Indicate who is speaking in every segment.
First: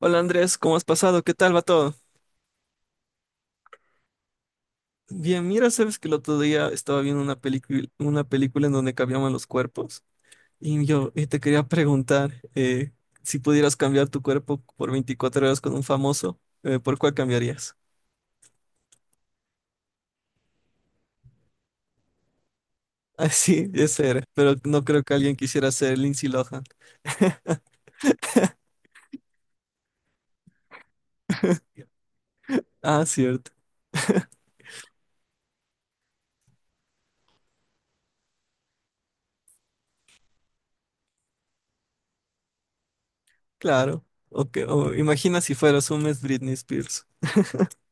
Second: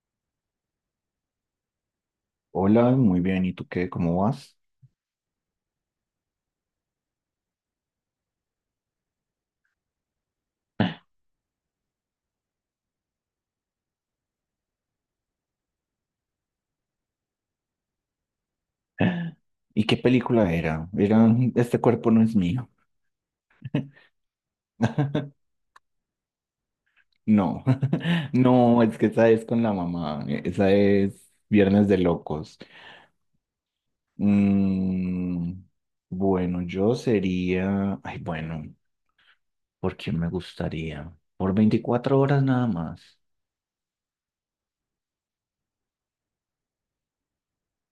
Speaker 1: Hola Andrés, ¿cómo has pasado? ¿Qué tal va todo?
Speaker 2: Hola, muy bien. ¿Y tú qué? ¿Cómo vas?
Speaker 1: Bien, mira, sabes que el otro día estaba viendo una película en donde cambiaban los cuerpos y yo te quería preguntar si pudieras cambiar tu cuerpo por 24 horas con un famoso, ¿por cuál cambiarías?
Speaker 2: ¿Y qué película era? Era "Este cuerpo no es mío".
Speaker 1: Ah, sí, ese era, pero no creo que alguien quisiera ser Lindsay Lohan.
Speaker 2: No, no, es que esa es con la mamá. Esa es Viernes de Locos.
Speaker 1: Ah, cierto,
Speaker 2: Mm, bueno, yo sería. Ay, bueno, ¿por quién me gustaría? Por 24 horas nada más.
Speaker 1: claro. O o imagina si fueras un mes Britney Spears.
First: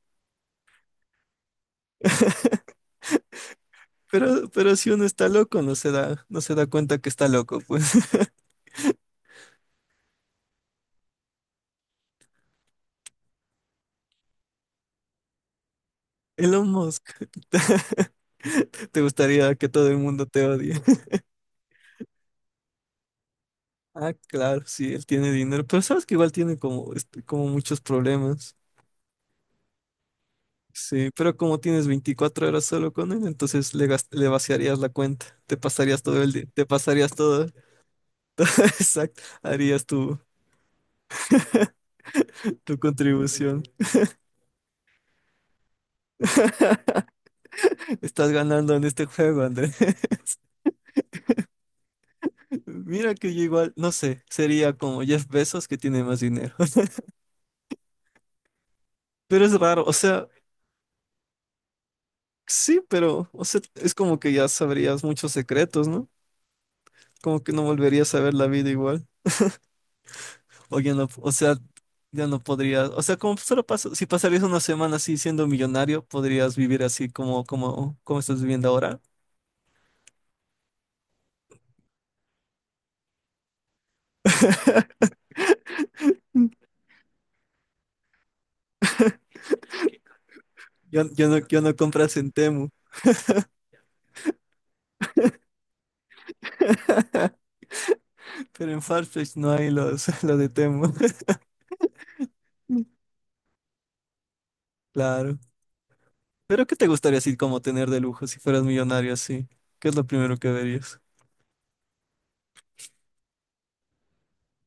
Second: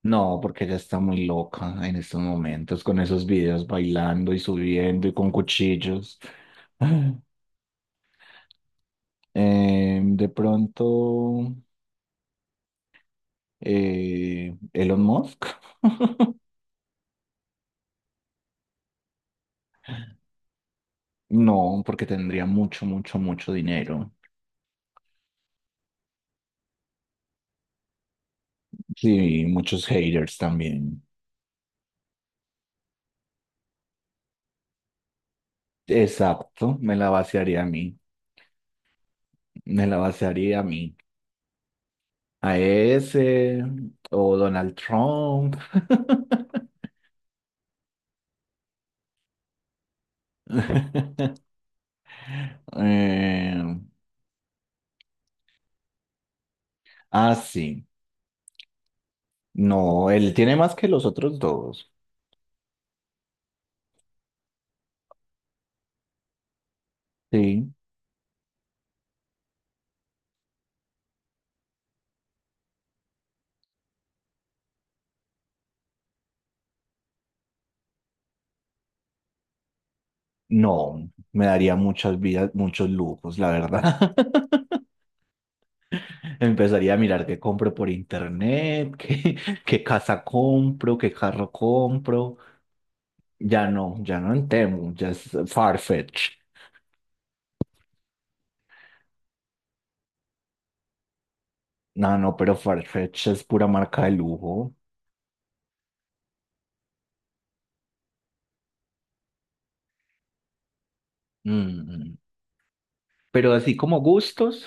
Speaker 2: No, porque ella está muy loca en estos momentos con esos videos bailando y
Speaker 1: Pero si uno
Speaker 2: subiendo y
Speaker 1: está
Speaker 2: con
Speaker 1: loco,
Speaker 2: cuchillos.
Speaker 1: no se da cuenta que está loco, pues.
Speaker 2: De pronto. Elon Musk.
Speaker 1: Elon Musk. ¿Te gustaría que todo el mundo te odie?
Speaker 2: no, porque tendría mucho, mucho, mucho
Speaker 1: Ah,
Speaker 2: dinero.
Speaker 1: claro, sí, él tiene dinero, pero sabes que igual tiene como, este, como muchos problemas.
Speaker 2: Sí, muchos haters también.
Speaker 1: Sí, pero como tienes 24 horas solo con él, entonces le vaciarías la cuenta, te pasarías todo el día, te
Speaker 2: Exacto, me la
Speaker 1: pasarías todo,
Speaker 2: vaciaría a mí,
Speaker 1: exacto, harías
Speaker 2: me la vaciaría a mí. A
Speaker 1: tu contribución.
Speaker 2: ese, o Donald Trump.
Speaker 1: Estás ganando en este juego, André. Mira que yo igual,
Speaker 2: Eh,
Speaker 1: no sé, sería como Jeff Bezos que tiene más dinero.
Speaker 2: sí,
Speaker 1: Pero es raro, o
Speaker 2: no,
Speaker 1: sea,
Speaker 2: él tiene más que los otros dos.
Speaker 1: sí, pero, o sea, es como que ya sabrías muchos secretos, ¿no? Como que no
Speaker 2: Sí,
Speaker 1: volverías a ver la vida igual. O ya no, o sea, ya no podrías, o sea, como solo pasa, si pasarías una semana así siendo millonario, podrías vivir así como estás viviendo ahora.
Speaker 2: no, me daría muchas vidas, muchos lujos, la verdad. Empezaría a mirar qué compro por internet, qué, qué casa compro, qué carro
Speaker 1: Yo no compras en
Speaker 2: compro.
Speaker 1: Temu,
Speaker 2: Ya no, ya no en Temu, ya es Farfetch.
Speaker 1: pero en Farfetch no hay los, lo de Temu.
Speaker 2: No, no, pero Farfetch es pura marca de lujo.
Speaker 1: Claro. Pero ¿qué te gustaría así como tener de lujo si fueras millonario así? ¿Qué es lo primero que verías?
Speaker 2: Mm. Pero así como gustos,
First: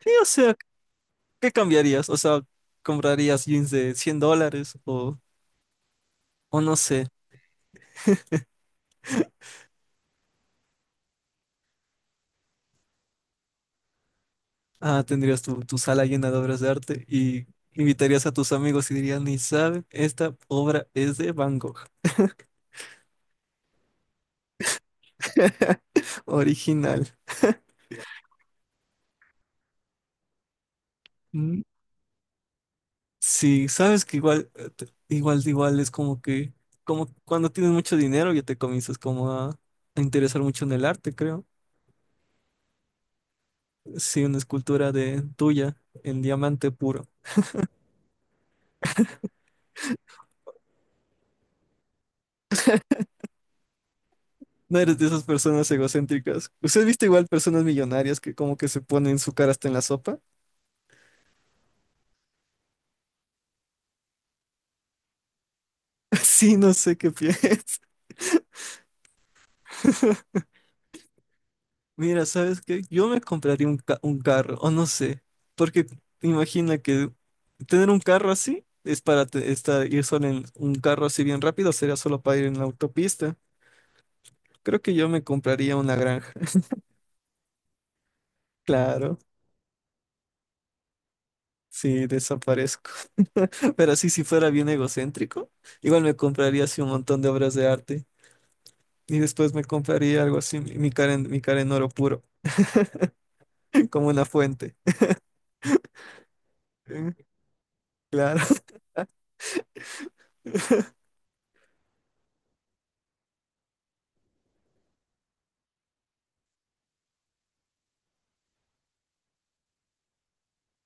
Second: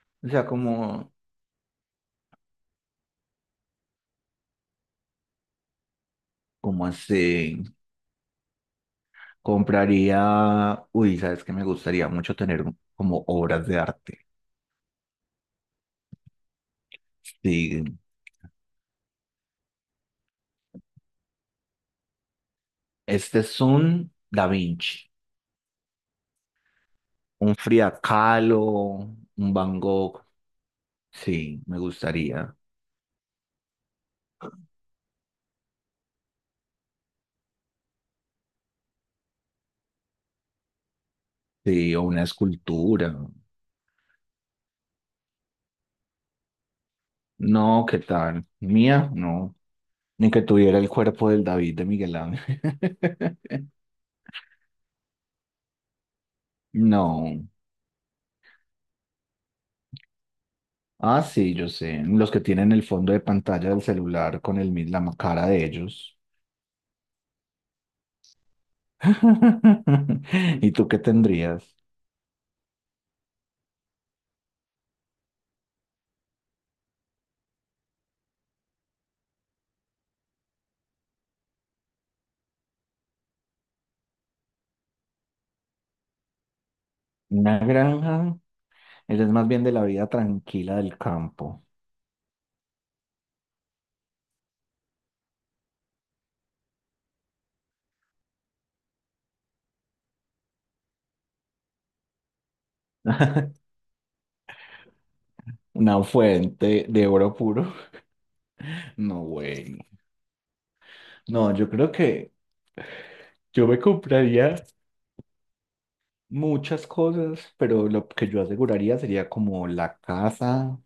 Speaker 1: Sí, o
Speaker 2: o sea,
Speaker 1: sea,
Speaker 2: como,
Speaker 1: ¿qué cambiarías? O sea, ¿comprarías jeans de $100 o no
Speaker 2: como
Speaker 1: sé?
Speaker 2: así, compraría, uy, sabes que me gustaría mucho tener como obras de arte.
Speaker 1: Ah, tendrías tu sala llena de obras de arte y
Speaker 2: Sí,
Speaker 1: invitarías a tus amigos y dirías, ni saben, esta obra es de Van Gogh,
Speaker 2: este es un Da Vinci,
Speaker 1: original.
Speaker 2: un Frida Kahlo, un Van Gogh. Sí,
Speaker 1: Mm,
Speaker 2: me gustaría.
Speaker 1: sí, sabes que igual es como que, como cuando tienes mucho dinero ya te comienzas como a interesar mucho en el arte, creo.
Speaker 2: Sí, o una escultura.
Speaker 1: Sí, una escultura de tuya en diamante puro.
Speaker 2: No, ¿qué tal? Mía, no. Ni que tuviera el cuerpo del David de Miguel Ángel.
Speaker 1: No eres de esas personas egocéntricas. ¿Usted ha visto igual
Speaker 2: No.
Speaker 1: personas millonarias que como que se ponen su cara hasta en la sopa?
Speaker 2: Ah, sí, yo sé. Los que tienen el fondo de pantalla del celular con el, la cara de ellos.
Speaker 1: Sí, no sé qué piensas.
Speaker 2: ¿Y tú qué tendrías?
Speaker 1: Mira, ¿sabes qué? Yo me compraría un carro, o no sé, porque imagina que tener un carro así es para estar, ir solo en un carro así bien rápido, sería solo para ir en la autopista. Creo que yo me compraría una granja,
Speaker 2: Una granja.
Speaker 1: claro,
Speaker 2: Eres más bien de la vida tranquila del campo.
Speaker 1: sí, desaparezco. Pero así, si fuera bien egocéntrico, igual me compraría así un montón de obras de arte y después me compraría algo así, mi cara en oro puro, como una fuente.
Speaker 2: Una fuente de
Speaker 1: Eh,
Speaker 2: oro puro.
Speaker 1: Claro,
Speaker 2: No, güey. No, yo creo que yo me compraría muchas cosas, pero lo que yo aseguraría sería como la casa,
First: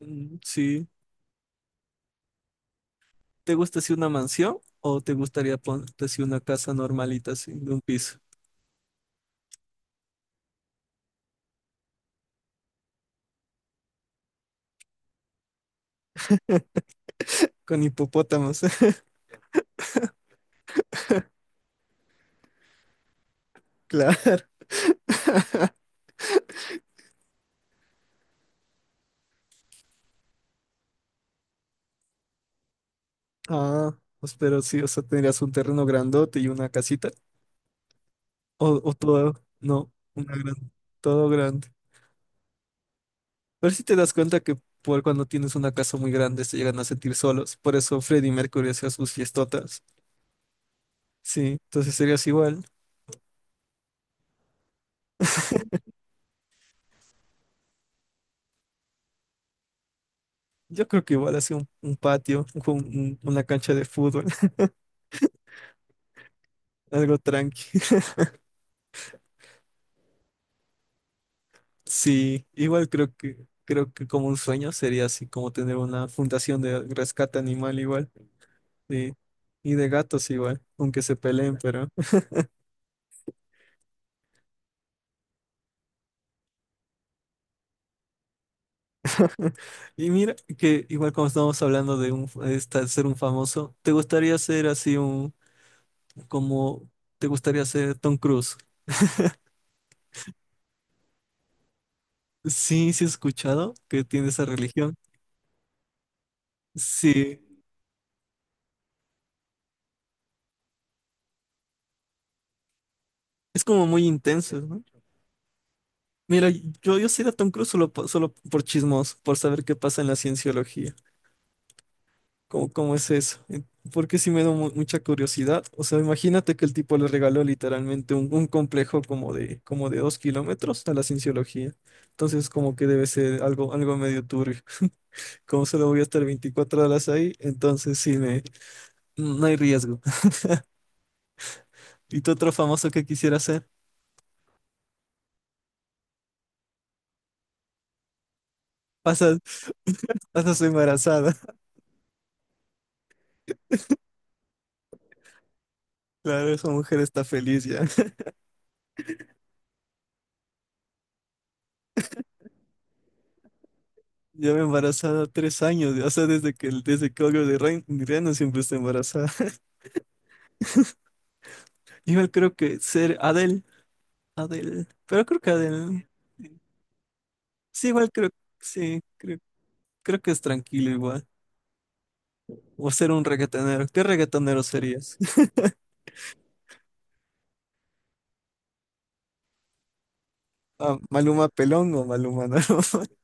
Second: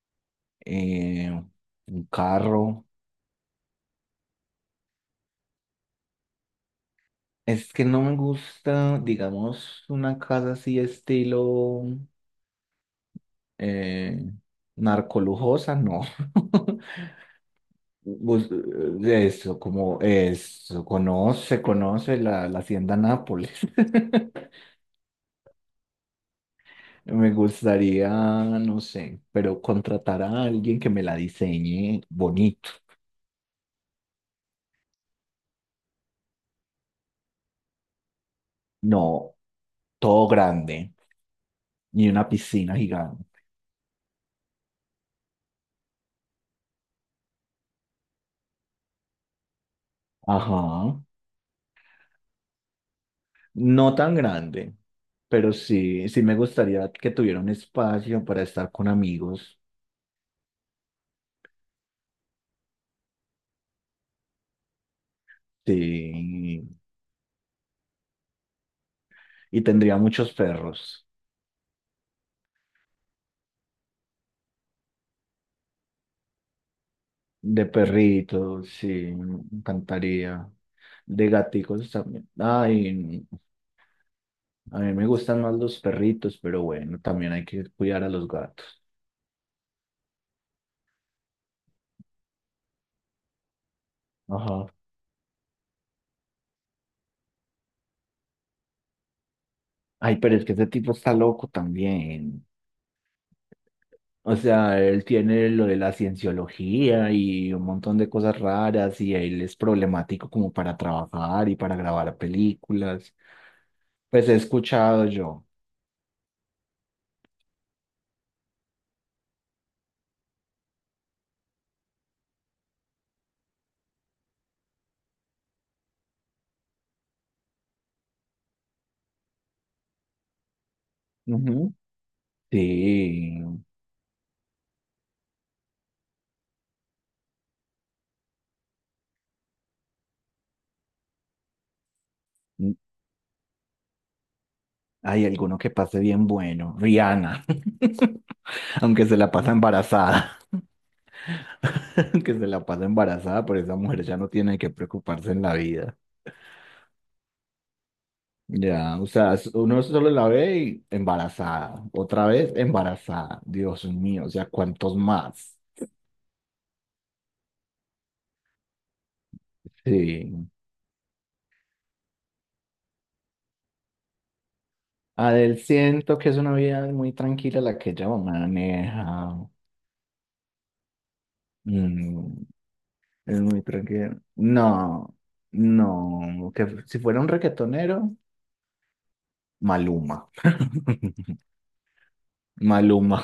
Speaker 1: Mm, sí.
Speaker 2: eh, un carro.
Speaker 1: ¿Te gusta así una mansión o te gustaría ponerte así una casa normalita, así, de
Speaker 2: Es
Speaker 1: un
Speaker 2: que no me
Speaker 1: piso?
Speaker 2: gusta, digamos, una casa así estilo eh, narcolujosa, no.
Speaker 1: Con
Speaker 2: Bus-
Speaker 1: hipopótamos,
Speaker 2: Eso, como eso, conoce la, la hacienda Nápoles.
Speaker 1: claro.
Speaker 2: Me gustaría, no sé, pero contratar a alguien que me la diseñe bonito.
Speaker 1: Ah, pues pero sí, o sea, tendrías un terreno grandote y una casita. O todo,
Speaker 2: No,
Speaker 1: no,
Speaker 2: todo
Speaker 1: una gran,
Speaker 2: grande
Speaker 1: todo grande.
Speaker 2: y una piscina gigante.
Speaker 1: Pero si te das cuenta que por cuando tienes una casa muy grande se llegan a sentir solos. Por eso Freddie Mercury hacía sus fiestotas.
Speaker 2: Ajá.
Speaker 1: Sí, entonces serías igual.
Speaker 2: No tan grande, pero sí, sí me gustaría que tuviera un espacio para estar con amigos.
Speaker 1: Yo creo que igual así un patio, una cancha de fútbol,
Speaker 2: Sí.
Speaker 1: algo tranqui.
Speaker 2: Y tendría muchos perros.
Speaker 1: Sí, igual creo que como un sueño sería así como tener una fundación de rescate
Speaker 2: De
Speaker 1: animal igual
Speaker 2: perritos, sí,
Speaker 1: sí,
Speaker 2: me
Speaker 1: y de gatos
Speaker 2: encantaría.
Speaker 1: igual, aunque se
Speaker 2: De
Speaker 1: peleen, pero
Speaker 2: gaticos también. Ay, a mí me gustan más los perritos, pero bueno, también hay que cuidar a los gatos.
Speaker 1: y mira que igual como estamos hablando de un de esta- ser un famoso, ¿te gustaría ser
Speaker 2: Ajá.
Speaker 1: así un como te gustaría ser Tom Cruise?
Speaker 2: Ay, pero es que ese tipo está loco también.
Speaker 1: Sí, sí he escuchado que tiene
Speaker 2: O
Speaker 1: esa
Speaker 2: sea,
Speaker 1: religión.
Speaker 2: él tiene lo de la cienciología
Speaker 1: Sí,
Speaker 2: y un montón de cosas raras y él es problemático como para trabajar y para grabar películas.
Speaker 1: es como muy
Speaker 2: Pues he
Speaker 1: intenso, ¿no?
Speaker 2: escuchado yo.
Speaker 1: Mira, yo sería Tom Cruise solo solo por chismos, por saber qué pasa en la cienciología. ¿Cómo es eso? Porque sí me da mucha curiosidad. O sea, imagínate que el tipo le regaló literalmente un complejo como de 2 kilómetros a la cienciología.
Speaker 2: Ujú.
Speaker 1: Entonces, como que debe ser
Speaker 2: Sí.
Speaker 1: algo medio turbio. Como solo voy a estar 24 horas ahí, entonces no hay riesgo. ¿Y tú otro
Speaker 2: mm,
Speaker 1: famoso que quisiera hacer?
Speaker 2: Hay alguno que pase bien bueno. Rihanna, aunque se la
Speaker 1: Pasas,
Speaker 2: pasa embarazada.
Speaker 1: pasas embarazada.
Speaker 2: Que se la pasa embarazada, pero esa mujer ya no tiene que preocuparse en la vida.
Speaker 1: Claro, esa mujer está feliz ya.
Speaker 2: Ya, o sea, uno solo la ve y embarazada, otra vez embarazada, Dios mío, o sea,
Speaker 1: Lleva
Speaker 2: ¿cuántos
Speaker 1: embarazada
Speaker 2: más?
Speaker 1: 3 años, o sea, desde que Olga de Reno siempre está embarazada.
Speaker 2: Sí.
Speaker 1: Yo creo que ser Adele. Pero creo que
Speaker 2: Adel,
Speaker 1: Adele.
Speaker 2: siento que es una vida muy tranquila la
Speaker 1: Sí,
Speaker 2: que ella
Speaker 1: igual creo. Sí,
Speaker 2: maneja.
Speaker 1: creo que es tranquilo igual.
Speaker 2: Mm,
Speaker 1: O ser un
Speaker 2: es muy
Speaker 1: reggaetonero. ¿Qué
Speaker 2: tranquila.
Speaker 1: reggaetonero
Speaker 2: No,
Speaker 1: serías?
Speaker 2: no, que si fuera un reggaetonero, Maluma.
Speaker 1: Ah, ¿Maluma Pelón o Maluma no?
Speaker 2: Maluma,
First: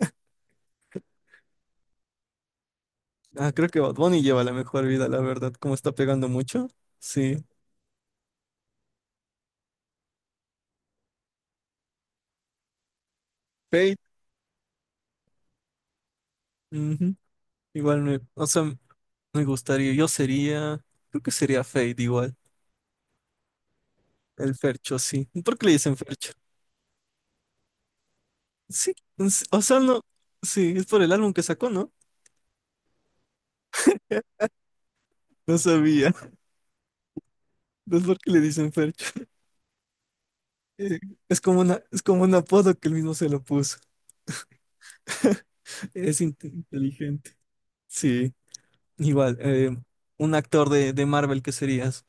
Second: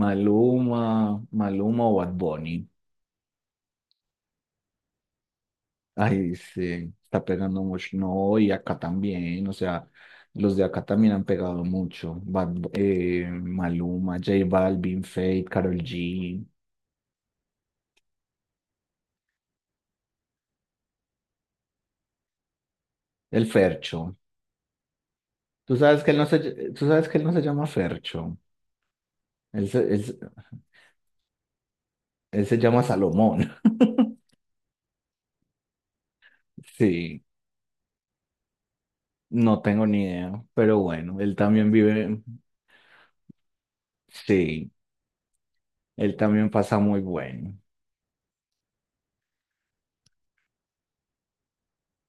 Speaker 2: Maluma, Maluma o Bad Bunny.
Speaker 1: Ah, creo que Bad Bunny lleva la mejor vida, la verdad. Como está pegando
Speaker 2: Ay,
Speaker 1: mucho.
Speaker 2: sí, está
Speaker 1: Sí.
Speaker 2: pegando mucho. No, y acá también, o sea, los de acá también han pegado mucho.
Speaker 1: Fate.
Speaker 2: Maluma, J Balvin, Fate, Karol G,
Speaker 1: Ujú. Igual me. O sea, me gustaría. Yo sería. Creo que sería Fate igual.
Speaker 2: el Fercho.
Speaker 1: El Fercho, sí. ¿Por qué le
Speaker 2: Tú
Speaker 1: dicen
Speaker 2: sabes que él no
Speaker 1: Fercho?
Speaker 2: tú sabes que él no se llama Fercho.
Speaker 1: Sí. O
Speaker 2: Él se,
Speaker 1: sea, no.
Speaker 2: él se-
Speaker 1: Sí, es por el álbum que sacó, ¿no?
Speaker 2: Él se llama Salomón.
Speaker 1: No sabía.
Speaker 2: Sí,
Speaker 1: ¿Es por qué le dicen Fercho?
Speaker 2: no tengo ni idea, pero
Speaker 1: Eh,
Speaker 2: bueno, él
Speaker 1: Es como
Speaker 2: también
Speaker 1: una, es como
Speaker 2: vive,
Speaker 1: un apodo que él mismo se lo puso.
Speaker 2: sí, él
Speaker 1: Es
Speaker 2: también pasa muy
Speaker 1: inteligente.
Speaker 2: bueno.
Speaker 1: Sí, igual. Un actor de Marvel que serías.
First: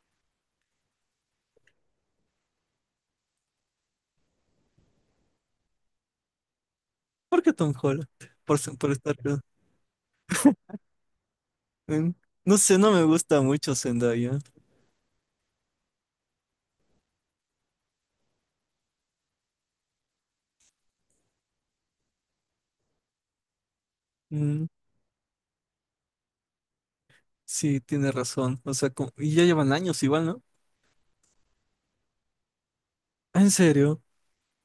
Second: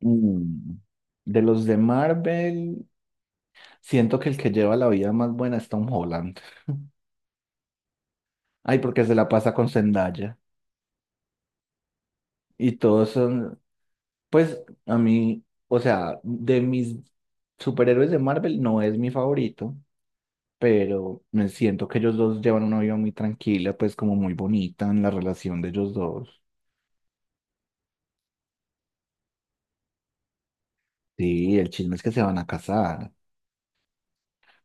Speaker 2: Mm, De los de Marvel. Siento que el que lleva la vida más buena es Tom Holland.
Speaker 1: ¿Por qué Tom Holland? Por, ser-
Speaker 2: Ay,
Speaker 1: por
Speaker 2: porque se
Speaker 1: estar.
Speaker 2: la pasa con Zendaya.
Speaker 1: eh, no
Speaker 2: Y
Speaker 1: sé, no me
Speaker 2: todos
Speaker 1: gusta
Speaker 2: son,
Speaker 1: mucho Zendaya.
Speaker 2: pues a mí, o sea, de mis superhéroes de Marvel no es mi favorito, pero me siento que ellos dos llevan una vida muy tranquila, pues como muy
Speaker 1: Mm,
Speaker 2: bonita en la relación de ellos dos.
Speaker 1: sí, tiene razón. O sea, y ya llevan años igual, ¿no?
Speaker 2: Sí, el chisme es que se van a casar,
Speaker 1: Ah, ¿En serio?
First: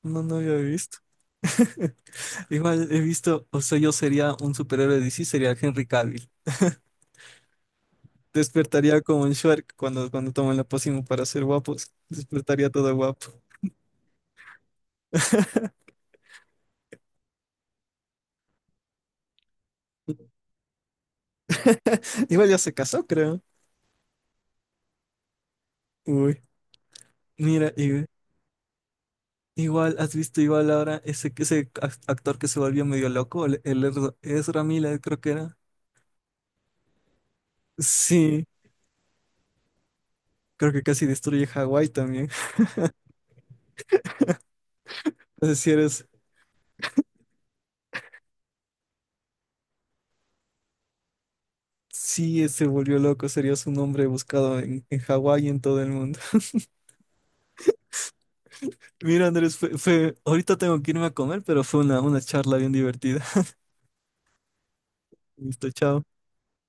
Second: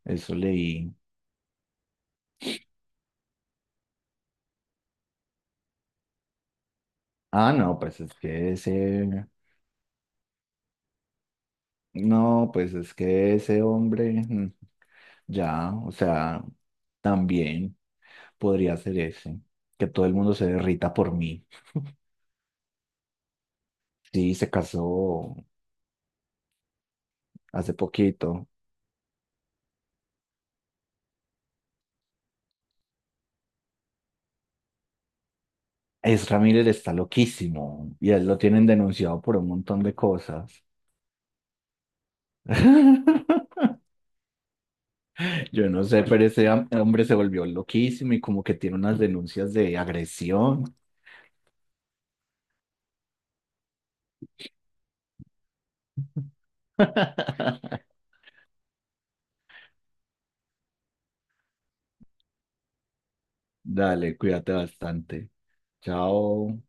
Speaker 1: No,
Speaker 2: eso
Speaker 1: no había
Speaker 2: leí.
Speaker 1: visto. Igual he visto, o sea, yo sería un superhéroe de DC, sería Henry Cavill.
Speaker 2: Ah, no, pues es que
Speaker 1: Despertaría como
Speaker 2: ese,
Speaker 1: en Shrek cuando toman la pócima para ser guapos.
Speaker 2: no,
Speaker 1: Despertaría
Speaker 2: pues es
Speaker 1: todo guapo.
Speaker 2: que ese hombre, ya, o sea, también. Podría hacer ese, que todo el mundo se derrita por mí.
Speaker 1: Igual ya se casó, creo.
Speaker 2: Sí, se casó
Speaker 1: Uy, mira,
Speaker 2: hace poquito.
Speaker 1: igual, ¿has visto igual ahora ese actor que se volvió medio loco? El Ezra Miller, creo que era.
Speaker 2: Es Ramírez está loquísimo y a él lo
Speaker 1: Sí,
Speaker 2: tienen denunciado por un montón de cosas.
Speaker 1: creo que casi destruye Hawái también. Es
Speaker 2: Yo
Speaker 1: si
Speaker 2: no sé,
Speaker 1: eres
Speaker 2: pero ese hombre se volvió loquísimo y como que tiene unas denuncias de agresión.
Speaker 1: sí, se volvió loco, serías un hombre buscado en Hawái y en todo el mundo. Mira, Andrés, ahorita tengo que irme a comer, pero fue una charla bien divertida.
Speaker 2: Dale, cuídate bastante.
Speaker 1: Listo, chao.
Speaker 2: Chao.